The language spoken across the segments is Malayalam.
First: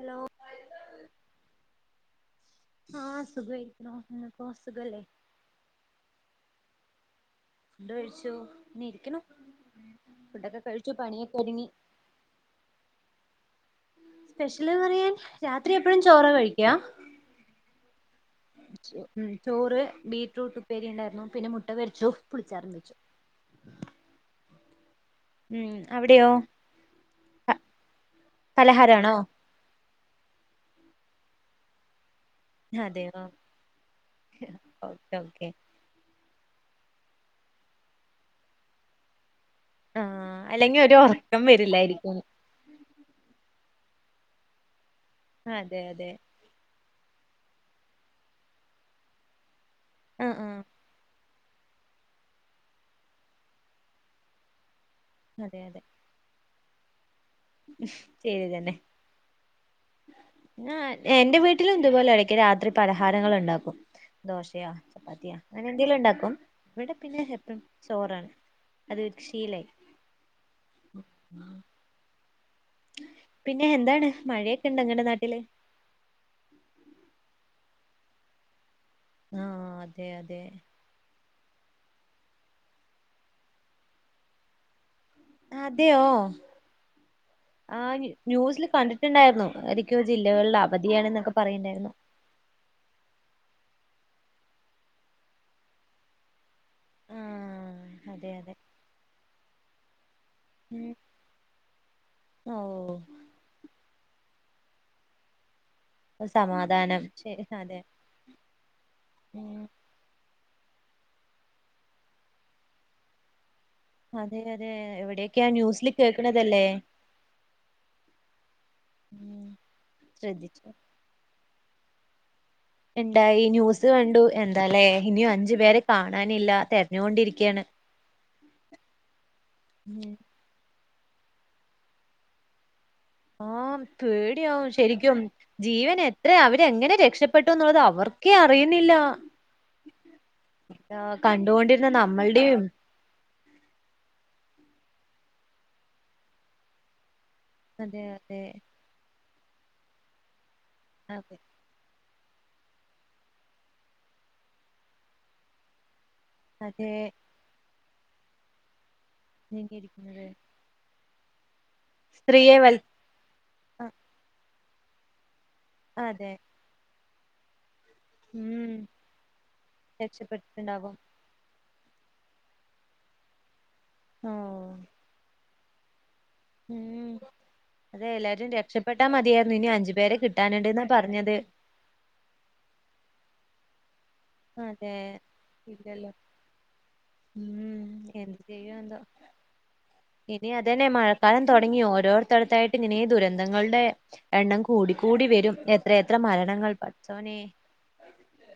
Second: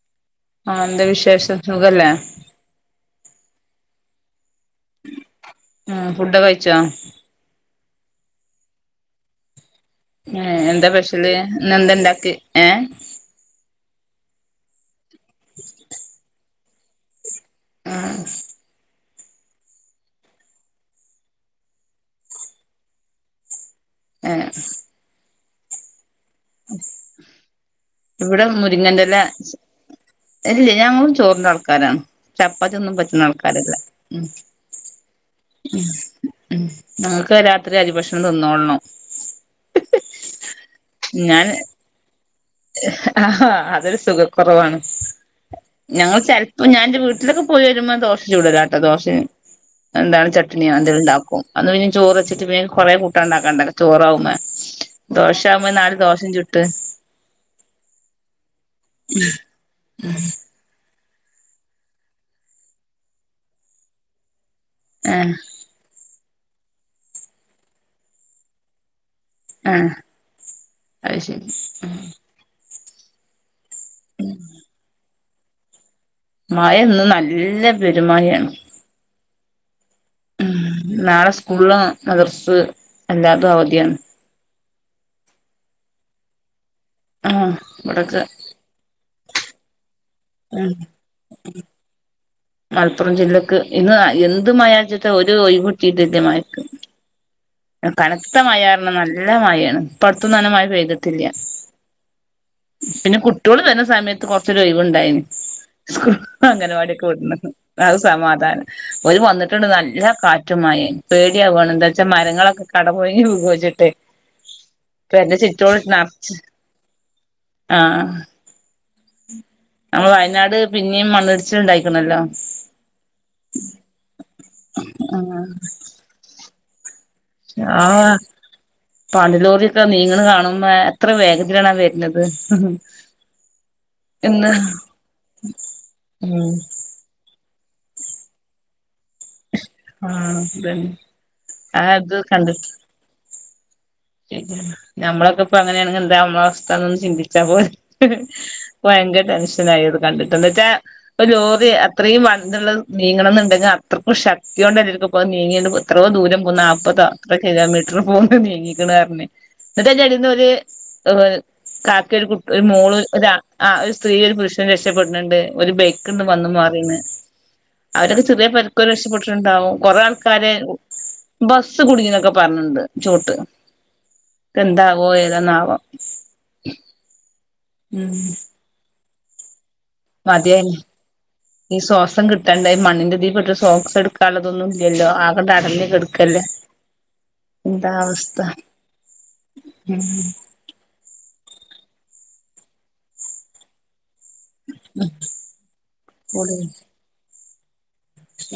ഹലോ ആഹ് എന്ത വിശേഷം സുഖല്ലേ ആഹ് സുഖായിരിക്ക്ണു നിങ്ങക്കേ സുഖല്ലേ ആഹ് ഫുഡ് കഴിച്ചോ? ഫുഡ് കഴിച്ചു ഇനി ഇരിക്കുണു എന്താ സ്പെഷ്യല് ഇന്നന്താണ്ടാക്കി ഏ സ്പെഷ്യല് പറയാൻ രാത്രി എപ്പഴും ചോറ കഴിക്കാ ഉം ചോറ് ബീറ്റ്റൂട്ട് ഉപ്പേരി ഇണ്ടായിരുന്നു പിന്നെ മുട്ട പെരിച്ച പുളിച്ചാറും വെച്ചു ഏ ഉം അവിടയോ ഇവടെ പലഹാരാണോ മുരിങ്ങന്നെല ഇല്ല ഞങ്ങളും ചോറിന്റെ ആൾക്കാരാണ് ചപ്പാത്തിയെന്നും അതെയോ പറ്റുന്ന ആൾക്കാരല്ല ഉം ഓക്കെ ഓക്കെ ഉം ഉം ഞങ്ങക്ക് രാത്രി അരിഭക്ഷണം തിന്നോളണം ആഹ് അല്ലെങ്കി ഒരു ഉറക്കം വരില്ലായിരിക്കും ആഹ് അതൊരു സുഖക്കുറവാണ് അതെ അതെ ഞങ്ങള് ചെൽ ഞാൻ എന്റെ വീട്ടിലൊക്കെ പോയി വരുമ്പോ ദോശ ചൂടലാട്ടോ ദോശിം എന്താണ് ആഹ് ആഹ് ചട്ണിയാ ണ്ടാക്കും അന്ന് പിന്നെ ചോറ് വച്ചിട്ട് പിന്നെ കൊറെ കൂട്ടാണ്ടാക്കണ്ടേ ചോറാവുമേ ദോശ അതെ ആവുമ്പോ നാല് ദോശിം ചുട്ട് ഉം ശരി തന്നെ ഉം ഉം ആഹ് എന്റെ വീട്ടിലും ഇതുപോലെ ഇടക്ക് രാത്രി പലഹാരങ്ങൾ ഉണ്ടാക്കും ദോശയാ ആഹ് ചപ്പാത്തിയോ അങ്ങനെ എന്തെങ്കിലും ഉണ്ടാക്കും ഇവിടെ പിന്നെ എപ്പയും ചോറാണ് അത് ശീലായി ആഹ് അത് ശരി പിന്നെ എന്താണ് മഴയൊക്കെ ഉണ്ടോ ങ്ങടെ നാട്ടില് മഴ ഇന്ന് നല്ല പെരുമഴയാണ് ആഹ് അതെ അതെ നാളെ സ്കൂള് മദ്രസ് എല്ലാതും അവധിയാണ് അതെയോ ആഹ് ആ ഇവിടൊക്കെ ന്യൂസിൽ കണ്ടിട്ട് ണ്ടായിരുന്നു ഏതൊക്കെയോ ജില്ലകളിൽ ഉം അവധിയാണന്നൊക്കെ പറയുന്നുണ്ടായിരുന്നു മലപ്പുറം ജില്ലക്ക് ഇന്ന് എന്ത് മയാച്ച്ട്ട ഒരു ഒഴിവ് കിട്ടീട്ടില്യ മയക്ക് ആഹ് അതെ അതെ കനത്തമഴ പറഞ്ഞ നല്ല മഴയാണ് ഇപ്പട്തന്നും അങ്ങനെ മഴ ഉം പെയ്തിട്ടില്ല ഓഹ് പിന്നെ കുട്യോൾ വരുന്ന സമയത്ത് കുറച് ഒര് ഒയിവ്ണ്ടായിനി സമാധാനം അങ്കണവാടിക്ക് വിട്ണ് ശരി അതെ അത് സമാധാന ഓൽ ഉം വന്നിട്ടുണ്ട് നല്ല കാറ്റും മഴിം പേടിയാവാണ് എന്താച്ചാൽ മരങ്ങളൊക്കെ കടപുഴകി വിഗോച്ചിട്ട് അതെ അതെ എവിടെയൊക്കെയാ ന്യൂസിൽ കേക്കണതല്ലേ ആ ഉം നമ്മളെ വയനാട് ശ്രദ്ധിച്ചു പിന്നിം മണ്ണിടിച്ചിൽണ്ടായിരിക്കണല്ലോ എന്താ ഈ ന്യൂസ് കണ്ടു എന്താലേ ഇനിയും ആഹ് അഞ്ചു പേരെ കാണാനില്ല തെരഞ്ഞുകൊണ്ടിരിക്ക ആഹ് പാണ്ടി ലോറി ഒക്കെ ഉം നിങ്ങ്ണേ കാണുമ്പോ എത്ര വേഗത്തിലാണ വര്ന്നത് ആ പേടിയാവും ശരിക്കും. ജീവൻ എത്രയാ ഉം അവര് എങ്ങനെ രക്ഷപ്പെ ട്ടു എന്നുള്ളത് അവർക്കേ അറിയുന്നില്ല. ആഹ് അതന്നെ ആ കണ്ടോണ്ടിരുന്ന ഇത് നമ്മള്ടേയും, കണ്ടിട്ട് ഞമ്മളൊക്കെ ഇപ്പ അങ്ങനെയാണെങ്കി, എന്താ നമ്മള അവസ്ഥന്നൊന്ന് ചിന്തിച്ചാ പോരെ. അതെ അതെ ഭയങ്കര ടെൻഷൻ ആയി ഇത് കണ്ടിട്ട്, ന്ത് ച്ചാ ഒര് അതെ ലോറി അത്രീം വലുതുള്ള നീങ്ങണം എന്നുണ്ടെങ്കി, അത്രക്കും ശക്തിയോണ്ട് ല്ലാർക്കും ഇപ്പോൾ നീങ്ങിയത് എത്രയോ ദൂരം അതെ നാപ്പതാ അത്ര കിലോമീറ്റർ പോലും നീങ്ങിക്ക്ണ് പറഞ്ഞ്. എന്നിട്ട് അതിൻ്റെ നീങ്ങിയിരിക്കുന്നത് അടീന്ന് ഒരു ഏഹ് കാക്കെ ഒരു കു സ്ത്രീയെ ഒരു വൽ മോള്, ഒരു ആഹ് സ്ത്രീ, ഒരു പുരുഷന് രക്ഷപ്പെടുന്നുണ്ട്. ഒരു ബൈക്ക്ണ്ട് അതെ വന്ന് മറീണ്. അവരൊക്കെ ചെറിയ ഉം പരിക്കോടെ രക്ഷപ്പെട്ടിട്ടുണ്ടാവും. കുറെ ആൾകാര്, രക്ഷപ്പെട്ടിട്ടുണ്ടാകും ബസ്സ് കുടുങ്ങിന്നൊക്കെ പറഞ്ഞ്ണ്ട് ചോട്ട്. ആഹ്. എന്താകുവോ ഏതന്നാവോ? ഉം അതെ ഉം എല്ലാരും രക്ഷപ്പെട്ടാ മതിയായിരുന്നു, ഇനി അഞ്ചു പേരെ മതിയായി കിട്ടാനുണ്ട്ന്നാ പറഞ്ഞത്. ഈ ശോസം കിട്ടണ്ടേ. ഈ മണ്ണിൻ്റെ അടി പെട്ടാൽ ശോസം എടുക്കാ തലതൊന്നും അതെ ഇല്ലല്ലോ ആകെ ഇല്ലല്ലോ ട്ടടഞ്ഞിക്കെടുക്കല്ലേ ഉം എന്ത് ചെയ്യും എന്തോ. ഇനി അതന്നെ മഴക്കാലം തുടങ്ങി ഓരോരുത്തടത്തായിട്ട് ഇനി ദുരന്തങ്ങളുടെ, എണ്ണം കൂടി കൂടി വരും. എത്രയത്ര മരണങ്ങൾ പട്ച്ചോനെ.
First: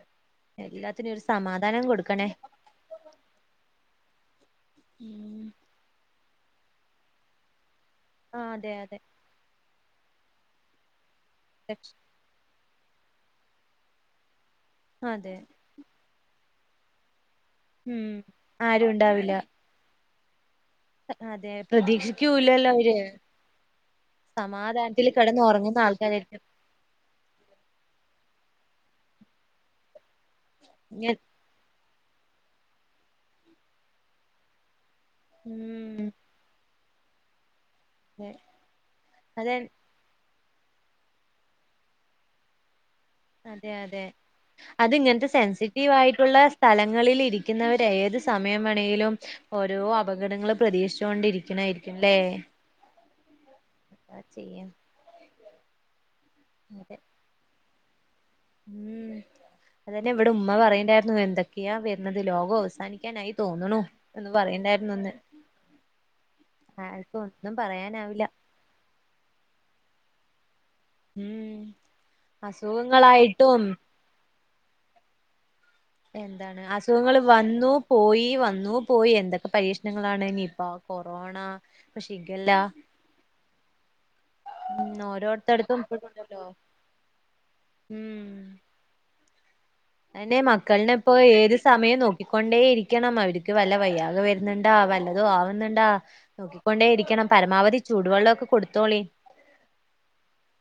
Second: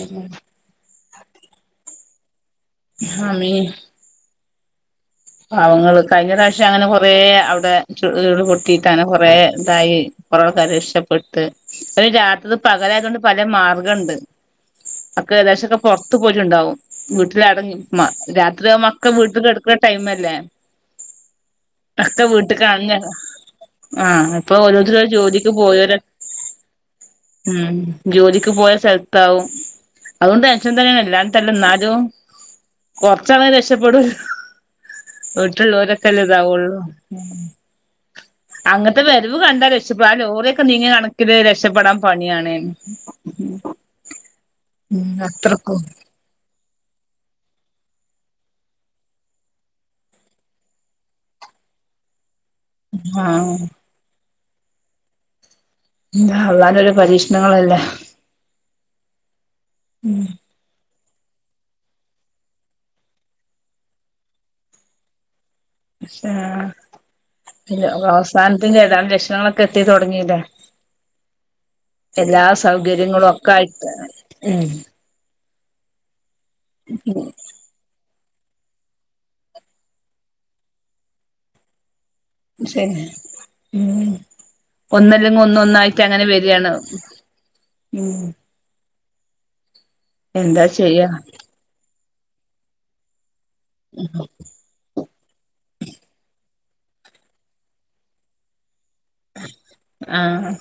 ഉം. എല്ലാത്തിനും ഒരു സമാധാനം കൊടുക്കണേ. ആമീൻ. ഉം. പാവങ്ങള് കഴിഞ്ഞ പ്രാവശ്യം അങ്ങനെ കുറേ അവിടെ ചു ആ അതെ ഉരുൾപൊട്ടിട്ട അതെ അങ്ങനെ കുറേ ഇതായി. കുറെ ആൾക്കാര് രക്ഷപ്പെട്ട്. രക്ഷ രാത്രി ഇത് പകലായത് കൊണ്ട് പല മാർഗ്ഗണ്ട്. ഒക്കെ അതെ ഏകദേശക്കെ പുറത്ത് പോയിട്ടുണ്ടാവും. വീട്ടിലടങ്ങി ഉം മ രാത്രി ആവുമ്പോ ആരും ഒക്കെ ഉണ്ടാവില്ല വീട്ടക്ക് കെടക്കണ ടൈമല്ലേ. അതെ ഒക്കെ പ്രതീക്ഷിക്കൂല്ലല്ലോ അവര്. വീട്ട്ക്കാണ് ആഹ് ഇപ്പൊ ഓരോത്തര് സമാധാനത്തിൽ കിടന്ന് ജോലിക്ക് ഉറങ്ങുന്ന പോയോര്, ആൾക്കാരായിരിക്കും ഉം ജോലിക്ക് പോയ സൽത്താവും. അതും ടെൻഷൻ തന്നെ എല്ലാ ട്ടെല്ലന്നാലും കൊറച്ചാള് രക്ഷപ്പെടു വീട്ട്ൽ ഉം ള്ളോരൊക്കെല്ലേ ഇതാവുള്ളൂ. അതെ അങ്ങൻത്തെ വെരവ് അതെ [unintelligible] ക്ഷേ പ്പാ ലോറിയൊക്കെ നീങ്ങിയെ കണക്കിന് രക്ഷപ്പെടാൻ പണിയാണ്. അതെ അതെ. അത് ഉം ഇങ്ങൻത്തെ അത്രക്കും സെൻസിറ്റീവ് ആയി ട്ടുള്ള സ്ഥലങ്ങളിൽ ഇരിക്ക്ന്നവര് ഏത് സമയം വേണെലും, ഓരോ അപകടങ്ങള് പ്രതീക്ഷിച്ചോണ്ട് ഇരിക്കെണേയിരിക്കും ല്ലേ. ആഹ്. എന്താ ചെയ്യ. ന്താ അള്ളാന്റൊരു അതെ പരീക്ഷ്ണങ്ങളല്ലേ. ഉം അതന്നെ ഇവ്ടെ ഉമ്മ പറയണ്ടെ യ്രുന്നു എന്തൊക്കെയാ വെര്ണത് ലോകം അവസാനിക്കാനായി തോന്ന്ണു എന്ന് പറയണ്ടായിരുന്നു ഇന്ന്. പക്ഷേ ആർക്കും ഒന്നും പറയാനാവില്ല അവസാനത്തേന്റെ എല്ലാ ലക്ഷണങ്ങളൊ ക്കെത്തിത്തൊടങ്ങീല്ലേ ഉം എല്ലാ സൗകര്യങ്ങളും അസുഖങ്ങളായിട്ടും ഒക്കായിട്ട്, ഉം എന്താണ് അസുഖങ്ങള് വന്നു പോയീ വന്നൂ പോയി, എന്തൊക്കെ പരീക്ഷണങ്ങളാണ് നിപ്പ, കൊറോണ ഷിഗല്ല, ഉം [inaudible] ഒന്നല്ലെങ്കി ഒന്ന് ഓരോരുത്തടത്തും ഒന്നായിറ്റങ്ങനെ ഇപ്പണ്ടല്ലോ വെര്യാണ് ഉം. അയെന്നെ എന്താ മക്കൾനെ ചെയ്യാ ഇപ്പോ ഏത് സമയം നോക്കിക്കൊണ്ടേ ഇരിക്കണം. അവര്ക്ക് വല്ല വയ്യായ്ക വെര്ണ് ണ്ടാ വല്ലതും ആവുന്ന്ണ്ടാ, നോക്കിക്കൊണ്ടേ ഇരിക്കണം. പരമാവധി ചൂടുവെള്ളൊക്കെ കൊടുത്തോളി. ആഹ്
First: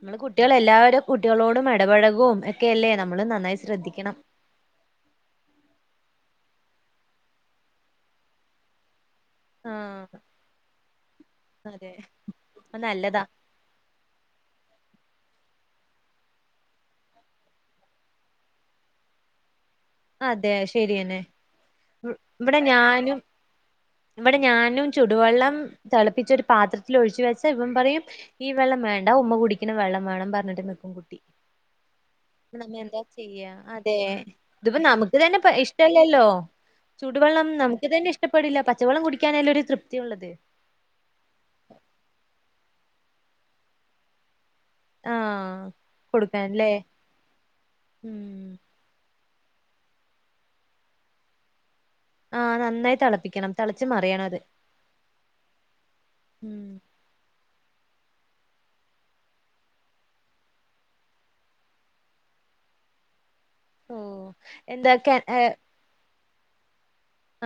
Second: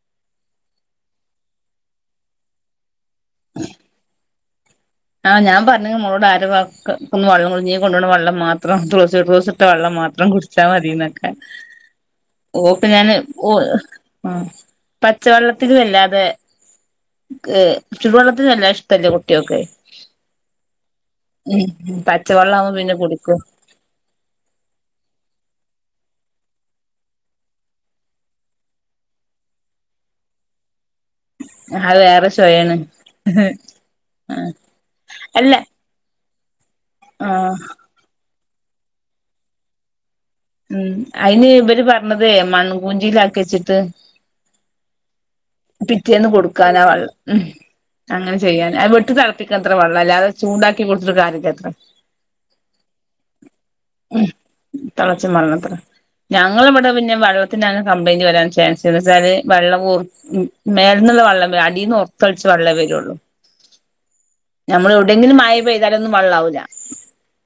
ഇങ്ങൾ കുട്ട്യാൾ എല്ലാവരെ കുട്ട്യാളോടും എടപഴകും -ക്കെല്ലേ നമ്മള് നന്നായി ശ്രദ്ധിക്കണം ആഹ് ഞാൻ പറഞ്ഞ്ണ് മോളോട് ആരെ വാക്കത്തുന്നും വള്ളം നീ കൊണ്ടര്ണെ വള്ളം മാത്രം ക്ലാ [unintelligible] ക്കോസ്ട്ടെ വള്ളം ആഹ് മാത്രം കുടിച്ചാ മതിന്നൊക്കെ അതെ ഓക്ക് ഞാൻ നല്ലതാ ഓൽ ആഹ് പച്ചവെള്ളത്തിലല്ലാതെ -ക് ചുടുവെള്ളത്തിന് വല്ലാതെ ഇഷ്ടല്ല കുട്ട്യോക്ക് അതെ ശരിയെന്നെ മ് പച്ചവെള്ളാവുമ്പോ പിന്നെ കുടിക്കും ഇവടെ ഞാനും ചുടുവെള്ളം തെളപ്പിച്ച് ഒരു പാത്രത്തിൽ ഒഴിച്ച് വെച്ചാ ഇവൻ പറയും ഈ വെള്ളം വേണ്ട ഉമ്മ കുടിക്ക്ണെ വെള്ളം വേണം പറഞ്ഞ്ട്ട് ന്ക്കും കുട്ടി അത് വേറെ ചൊയാണ് നമ്മെന്താ ചെയ്യ അതെ ഇതിപ്പോ നമ്ക്ക് തന്നെ പ്പാ അല്ല ഇഷ് -ട്ടല്ലല്ലോ ചുടുവെള്ളം ആഹ് നമ്ക്ക് തന്നെ ഇഷ്ടപ്പെടില്ല പച്ചവെള്ളം കുടിക്കാനല്ലേ ഒരു തൃപ്തി ഉള്ളത് മ് അയ്ന് ഇവര് പറഞ്ഞത് മൺകൂഞ്ചിലാക്കി വെച്ച്ട്ട് ആഹ് പിറ്റേന്ന് കൊടുക്കാൻല്ലേ കൊടുക്കാനാ വള്ളം മ് അങ്ങനെ ഉം ചെയ്യാൻ [unintelligible] അത് വീട്ട്ത്ത [unintelligible] അത്ര വെള്ളല്ലേ ചൂണ്ടാക്കി കൊട്ത്ത്ട്ട് കാര്യല്ലത്രെ ആഹ് നന്നായി തെളപ്പിക്കണം തെളച്ച് മറിയണത് തെളച്ച് മറിയണത്ര ഞങ്ങള് വടെ പിന്നെ വള്ളത്തിന്റങ്ങനെ കംപ്ലെയിന്റ് വരാൻ ചാൻസില്ല വച്ചാല് വള്ളം മ് മേൽന്ന്ള്ള വള്ളം വരും അടിൽന്ന് ഒറ്ത്തെളിച്ച് വള്ളെ വെരുള്ളൂ ഓ ഞമ്മൾ എന്താ കെ എവുടെങ്കിലും ഏഹ് മയെ പെയ്താലൊന്നും വെള്ളാവൂല്ല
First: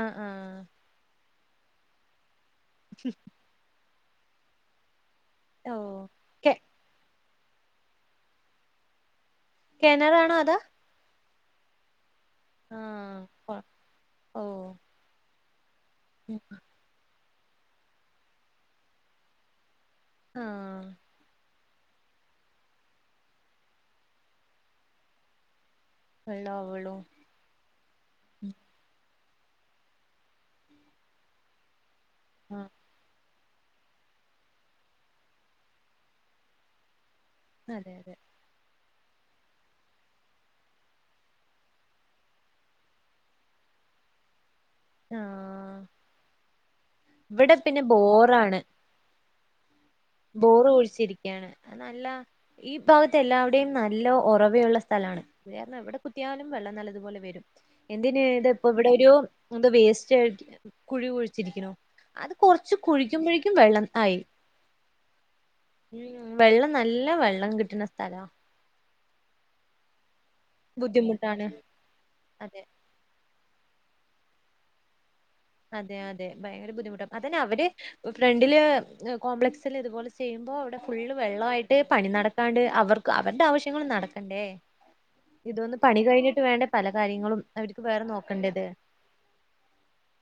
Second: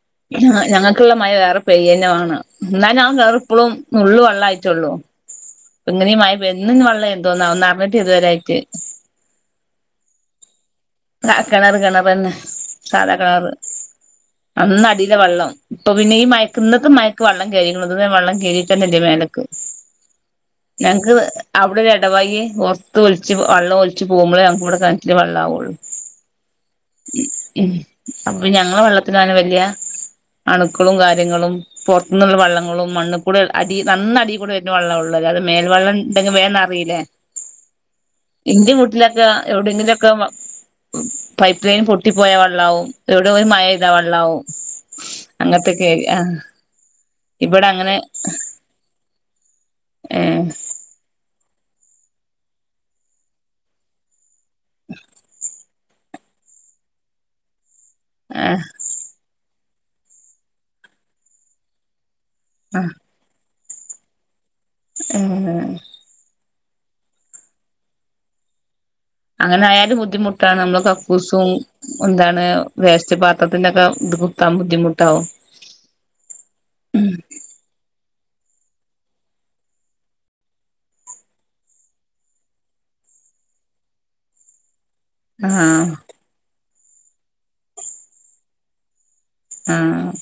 ആഹ് ആഹ് ഹാ ഞങ്ങക്ക്ള്ളെ മയ വേറെ പെയ്യന്നെ വാണം ന്നാ ഞാൻ വേറെ പ്പ്ളും നുള്ള് വള്ളായിറ്റുള്ളൂ ഓ ഇങ്ങനേം മയ പെയ് കെ ന്ന് പിന്നെ വള്ളാ [unintelligible] ഇതുവരായിട്ട് കിണർ ആണോ അതോ കെണറ് കെണറന്നെ സാധാ ആഹ് കെണറ് കൊ ഓ അങ്ങടീലാ വെള്ളം ഇപ്പൊ പിന്നെ ഈ ഉം മയക്ക് ഇന്നത്തെ മയക്ക് വെള്ളം കേറീക്കണത് ഇതുവരെ വെള്ളം കേറീട്ടന്നെയില്ലേ മേലേക്ക് ആഹ് ഞങ്ങക്ക് അവിടൊരു എടവയിയേ മൊത്തം ഒലിച്ച് വെള്ളം ഒലിച്ച് പോവുമ്പഴേ ഞങ്ങക്കിവിടെ കെണറ്റില് വെള്ളാവുവൊള്ളൂ വെള്ളാവുവൊളളൂ ഉം അപ്പൊപിന്നെ ആ വെള്ളത്തിനങ്ങനെ വല്ല്യ അണുക്കളും കാര്യങ്ങളും പൊറത്തൂന്നൊള്ള ആഹ് വെള്ളങ്ങളും മണ്ണും കൂടുതൽ അടി നന്ന അടി കൂടായിട്ടാ വെള്ളവൊള്ളത് അത് മേൽവെള്ളം ഉണ്ടങ്കിൽ വേഗം നിറയിലെ അതെയതെ ഇന്റെ വീട്ടിലൊക്കെ എവിടെങ്കിലൊക്കെ മ പൈപ്പ് ലൈൻ പൊട്ടിപ്പോയ വെള്ളാവും എവിടോലും മഴെയ്താ വെള്ളാവും ആഹ് അങ്ങനത്തൊക്കെ ഏരിയ ആ ഇവിടെ പിന്നെ ബോറാണ് ഉം [inaudible] ബോറ് കുഴിച്ചിരിക്കയാണ് അത് നല്ല ഈ ഭാഗത്ത് എല്ലാവിടെയും നല്ല ഒറവ [unintelligible] സ്ഥലാണ് അത്കാരണം എവിടെ കുത്തിയാലും വെള്ളം നല്ലതുപോലെ വരും എന്തിന് ആ ഇതിപ്പോ ഇവിടൊരു മുമ്പ് വേസ്റ്റ് കുഴി കുഴിച്ചിരിക്കണു അത് കൊറച്ച് ആ കുഴിക്കുമ്പഴേക്കും വെള്ളം ആയി ആഹ് ആഹ് ഉം വെള്ളം നല്ല വെള്ളം കിട്ടിണ സ്ഥലാ അങ്ങനെ ആയാലും ബുദ്ധിമുട്ടാണ് നമ്മള് ബുദ്ധിമുട്ടാണ് കക്കൂസും എന്താണ് അതെ വേസ്റ്റ് പാത്രത്തിന്റൊക്കെ ഇത് കുത്താൻ ബുദ്ധിമുട്ട് അതെയതെ ഭയങ്കര ബുദ്ധിമുട്ടാ അതിന്നവര് ഫ്രണ്ടില് ഏഹ് കോംപ്ലക്സില് ഇതുപോലെ ചെയ്യുമ്പോ അവിടെ ഫുള്ള് വെള്ളായിട്ട് പണി നട ക്കാണ്ട് അവർക്ക് അവരുടെ ആവശ്യങ്ങളും നടക്കണ്ടേ ഇതൊന്ന് ആഹ് പണി കഴിഞ്ഞിട്ട് വേണ്ടേ പല കാര്യങ്ങളും അവരിക്ക് വേറെ നോക്കെണ്ടത് ആഹ്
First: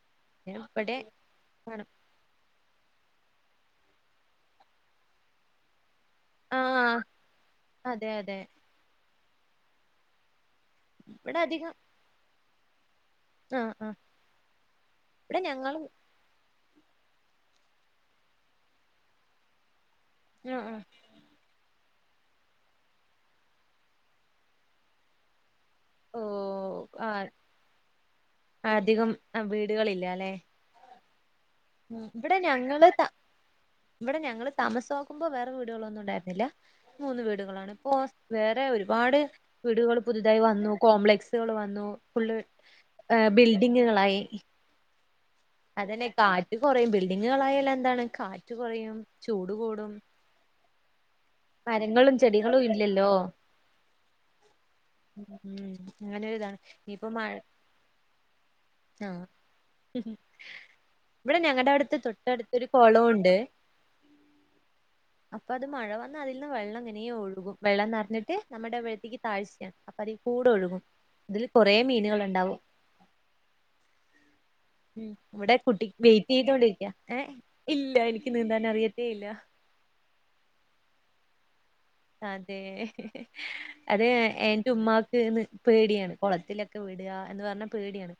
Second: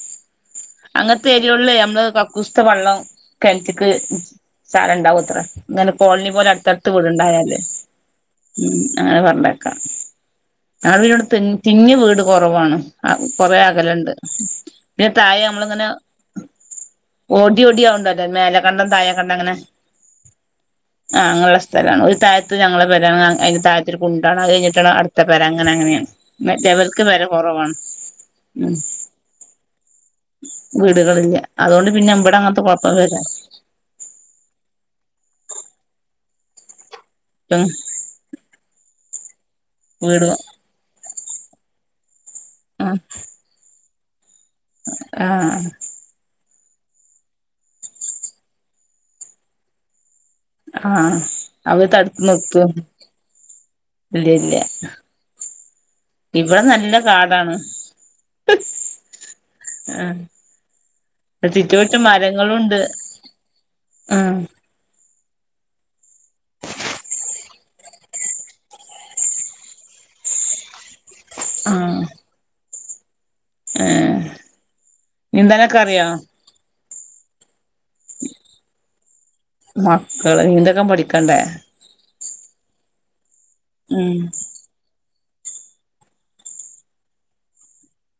ഇവിടെ അങ്ങനത്തെ ഏരിയോകളിലേ വേണം ഞമ്മള് ക കുസ്ത വെള്ളം കെണറ്റിക്ക് ചാടെ ഇണ്ടാവും അത്രെ ഇങ്ങനെ കോളനി പോലെ അടുത്തടുത്ത് ആഹ് വീടുണ്ടായാല് അതെ അതെ ഉം അങ്ങനെ പറഞ്ഞേക്കാം ഞങ്ങടിവിടെ ഇവിടെ അധികം തിങ്ങി വീട് കൊറവാണ് ആഹ് കൊറേ അകലുണ്ട് പിന്നെ ഇവിടെ തായെ ഞങ്ങളും നമ്മളിങ്ങനെ ഓടി ഓടി ആവൊണ്ടല്ലോ മേലെ കണ്ടം താഴെ കണ്ടം അങ്ങനെ ആ ആ ആഹ് അങ്ങനൊള്ള സ്ഥലാണ് ഒരു താഴത്ത് ഞങ്ങളടെ പെരാണ് അതിന്റെ താഴത്തൊരു കുണ്ടാണ് അത് കഴിഞ്ഞിട്ടാണ് അടുത്ത പെര അങ്ങനെ അങ്ങനെയാ ഓഹ് മറ്റവർക്ക് പെര ആഹ് കൊറവാണ് ഉം അ വീടുകളില്ലാ വീടുകളില്ല്യ അതുകൊണ്ട് പിന്നെ ഇവിടെ അങ്ങനത്തെ ഞങ്ങള് കൊഴപ്പം ത വര്വാ ഇവിടെ ഞങ്ങള് താമസാക്കുമ്പോ വേറെ വീടുകളൊന്നും ഉണ്ടായിരുന്നില്ല മൂന്ന് ഉം വീടുകളാണ് ഇപ്പോ വേറെ ഒരുപാട് വീടുകൾ വീട് പുതുതായി വന്നു കോംപ്ലക്സുകൾ വന്നു ഫുള്ള് ഏഹ് ബിൽഡിങ്ങുകളായി ആഹ് അതന്നെ കാറ്റ് കൊറയും ബിൽഡിങ്ങുകളായാല് എന്താണ് കാറ്റ് കൊറയും ചൂട് കൂടും ആഹ് അവര് മരങ്ങളും തടുത്ത് ചെടികളും നിർത്തും ഇല്ലല്ലോ ഇല്ലില്ല്യ ഉം അങ്ങനൊരിതാണ് ഇവിടെ നല്ല ഇനിയിപ്പോ മഴ കാടാണ് ആഹ് ആ ഇവിടെ ഞങ്ങടടുത്ത് ചുറ്റുവട്ടം തൊട്ടടുത്തൊരു കൊളവുണ്ട് ആഹ് അപ്പൊ അത് മഴ വന്നാ അതിൽന്ന് വെള്ളം ഇങ്ങനേ ഒഴുകും വെള്ളം നെറഞ്ഞിട്ട് നമ്മുടെ അവിടത്തേക്ക് താഴ്ചയാണ് അപ്പ അതീൽ കൂടെ ഒഴുകും അതില് ആ കുറേ മീനുകളൊണ്ടാവും ഏ ഉം ഇവിടെ നീന്താനൊക്കെ കുട്ടി അറിയോ വെയിറ്റ് ചെയ്തോണ്ടിരിക്ക്യാ ഏഹ് ഇല്ല എനിക്ക് നീന്താൻ അറിയത്തേ ഇല്ല മക്കള് നീന്തൊക്കെ പഠിക്കണ്ടേ അതെ അതെ ഉം എന്റെ ഉമ്മാക്ക്ന്ന് പേടിയാണ് കുളത്തിലൊക്കെ വിടുക എന്ന് പറഞ്ഞ പേടിയാണ്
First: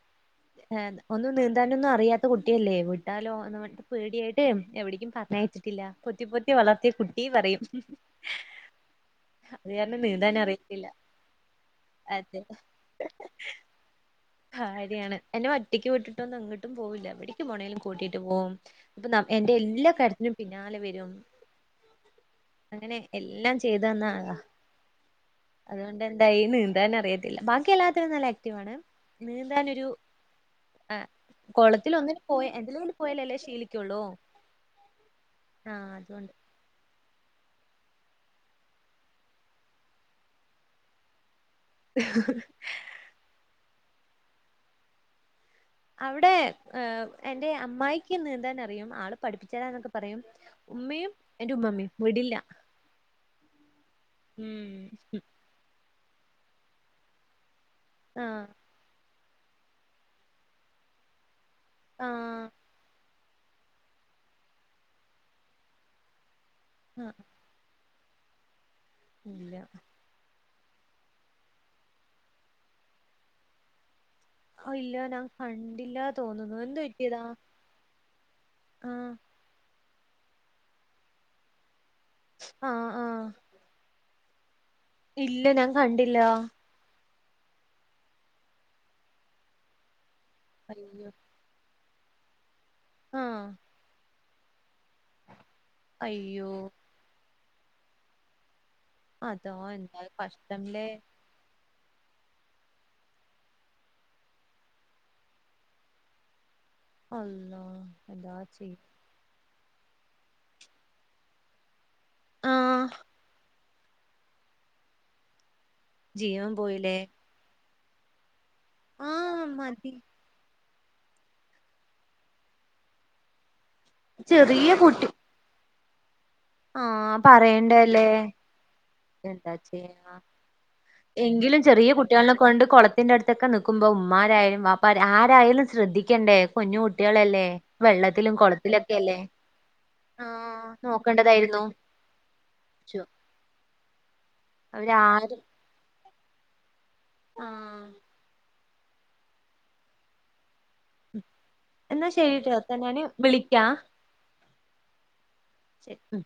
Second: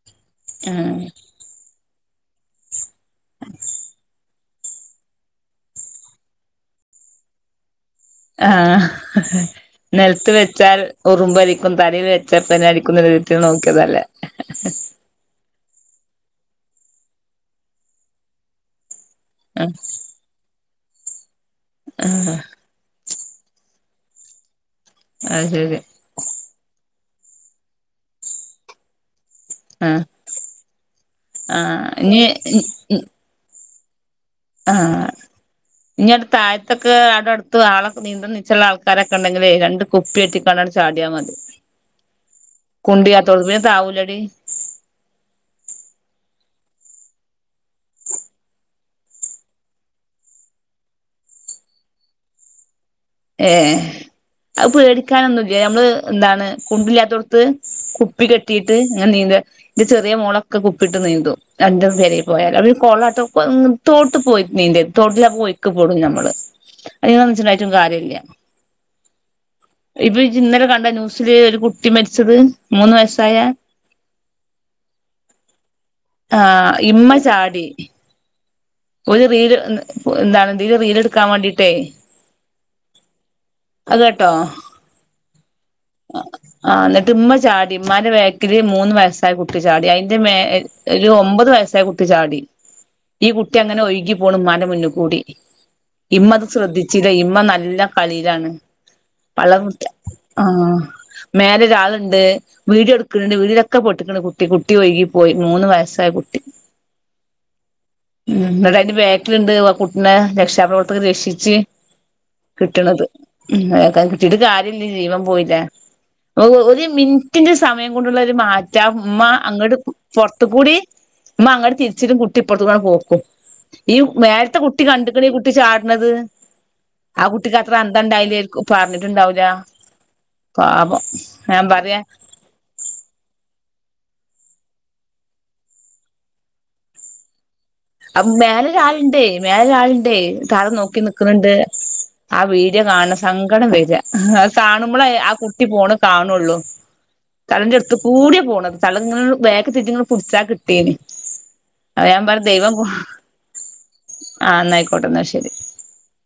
ആ ഒന്ന് നീന്താനൊന്നും അറിയാത്ത കുട്ടിയല്ലേ വീട്ടാലോ അ പേടിയായിട്ട് എവിടേക്കും പറഞ്ഞ വെച്ചിട്ടില്ല പൊത്തി പൊത്തി വളർത്തിയ കുട്ടീ പറയും ആഹ് അത് കാരണം നിലത്ത് നീന്താൻ വെച്ചാൽ അറിയത്തില്ല ഉറുമ്പ് അരിക്കും തലയിൽ അതെ വെച്ചാൽ പന്നെ അരിക്കുംന്ന രീതിട്ടൽ നോക്കിയതല്ലേ ഭാര്യാണ് എന്നെ ഒറ്റിക്ക് വിട്ടിട്ട്ന്നും എ ങ്ങോട്ടും പോകൂല്ല എവിടേും പോണേലും കൂട്ടയിട്ട് പോകും അപ്പൊ എൻ്റെ ആഹ് എല്ലാ കാര്യത്തിനും പിന്നാലെ വരും ആഹ അങ്ങനെ എല്ലാം ചെയ്ത് തന്ന ആളാ അതതെ അതുകൊണ്ട് എന്തായി നീന്താ അറിയത്തില്ല ബാക്കി എല്ലാത്തിനും നല്ല ആക്റ്റീവ് ആണ് നീന്താനരു ആഹ് ആ ആഹ് കുളത്തിൽ ഒന്ന ഇനി പോയാ എന്ലും പോയാല അല്ലേ ശീല ളോ ആഹ ഞട് താഴേ ഇതൊക്കെ അടെ അടുത്ത് ആളേ നിതൽ നിച്ച ഉള്ള ആൾക്കാരൊക്കെ ഉണ്ടെങ്ക രണ്ട് കുപ്പിെട്ടി കണ്ടാ ചാടിയാൻ മതി [unintelligible] ഹ് ഹ് കുണ്ട് ഇല്ലത്തോണ്ട് വേം താവൂ ലേഡി അവിടെ എൻറെ അമ്മായിക്ക് നീന്താൻ അറിയും ആള് പഠിപ്പിച്ചരാ എന്നൊക്കെ പറയും ഉമ്മയും എന്റെ ഉമ്മമ്മയും വിടില്ല ഏ അത് പേടിക്കാനൊന്നും നമ്മള് എന്താണ് കുണ്ട് ല്ലാത്തോടത്ത് കുപ്പി ആഹ് കെട്ടിയിട്ട് ഞാൻ നീന്ത ഇന്റെ ചെറിയ മോളൊക്കെ കുപ്പിട്ട് നീന്തു രണ്ടും വെരി ആഹ് പോയാല അവര് കൊള്ളാട്ടോ ഇപ്പം, തോട്ട് പോയി നീ തോട്ടില പോയിക്കക്ക് പോടുംഞമ്മള് അത് ആഹ് മെച്ചായിട്ടും കാര്യ [inaudible] ഇല്ല ഇപ്പ ഇന്നലെ കണ്ട ന്യൂസില് ഒരു കുട്ടി മരിച്ചത് മൂന്ന് വയസ്സായ- ഇല്ല ഞാൻ കണ്ടില്ല തോന്നുന്നു ആഹ് എന്ത് ഇമ്മ പറ്റിയതാ ചാടി ആഹ് ഒരു റീൽ എന്താണ്ന്തല് റീൽ എടുക്കാൻ വേണ്ടീട്ടേ ആഹ ആഹ അത കേട്ടോ ഇല്ല ഞാൻ കണ്ടില്ല ആഹ എന്നിട്ട് ഇമ്മ ചാടി ഉ്മാന്റെ ബേക്കില് മൂന്ന് വയസ്സായ കുട്ടി ചാടി അയിന്റെ മേ ഒരു അയ്യോ ഒമ്പത് വയസ്സായ കുട്ടി ചാടി ഈ ആഹ് കുട്ടി അങ്ങനെ ഒ ഇ പോണം മല മുന്ന കൂടി ഇമ്മത് അയ്യോ ശ്രദ്ധിച്ചില്ല ഇമ്മ നല്ല കളിയിലാണ് അതോ എന്തായാലും കഷ്ടംല്ലേ മേലൊരാളുണ്ട് വീട് എടുക്കണ്ട് വീടിലൊക്കെ പൊട്ടിക്കണ്ട് പൊട്ടി പൊട്ടി വൈകി പോയി മൂന്ന് വയസായ കുട്ടി അഹ് ഉ എന്നിട്ട് അതിന്റെ ബേക്കിലിണ്ട് ആ കുട്ടിയെ രക്ഷാപ്രവർത്തകർ രക്ഷിച്ച് ആഹ് കിട്ടണത് അതക്ക കിട്ടീട്ട് കാര്യല്ല ജീവൻ പോയില്ലേ ജീവൻ ഒരു പോയില്ലേ മിനിറ്റിന്റെ സമയം കൊണ്ടുള്ള ഒരു മാറ്റ റ്റ ആ ഉമ്മ ആഹ് അങ്ങോട്ട് മതി പുറത്ത കൂടി ഉമ്മ അങ്ങട്ട തിരിച്ചിട്ടും കുട്ടി ഇപ്പറതുകൂടി പോകും ഈ മേലത്തെ കുട്ടി കണ്ടക്കണ ഈ കുട്ടി ചാടണത് ആഹ് ആ കുട്ടിക്ക് അത്ര അന്തണ്ടായില പറഞ്ഞ എന്താച്ച എങ്കിലും ഞാൻ ചെറിയ പറയാ കുട്ടികളിക്കെ കൊണ്ട് കുളത്തിന്റെ അടുത്തൊക്കെ നിക്കുമ്പോ ഉമ്രായാലും പപ്പ ആരായാലും ശ്രദ്ധിക്കേണ്ടേ കുഞ്ഞു കുട്ടികളല്ലേ അ വെള്ളത്തിലും കുളത്തിലൊക്കെയല്ലേ മേലരാളിണ്ടേ മേലരാളിണ്ടേ തറ് ആഹ് നോക്കി നിക്കുന്നുണ്ട് നോക്കേണ്ടതായിരുന്നു ആ വീഡിയോ ചു, കാണണ സങ്കടം വരി അത് കാണുമ്പോളേ ആ അവരാരും കുട്ടി പോണ കാണുള്ളു തലന്റെ ആഹ് എട്ത്ത്കൂടിയ പോണത് തലങ്ങനെ ബേക്ക് തെറ്റി പുടിച്ചാ കിട്ടും എന്നാ ദൈവം ശരിട്ടോത്ത ഞാന് വിളിക്കാം ആ എന്നായിക്കോട്ടെ എന്നാ ശരി ശരി ഉം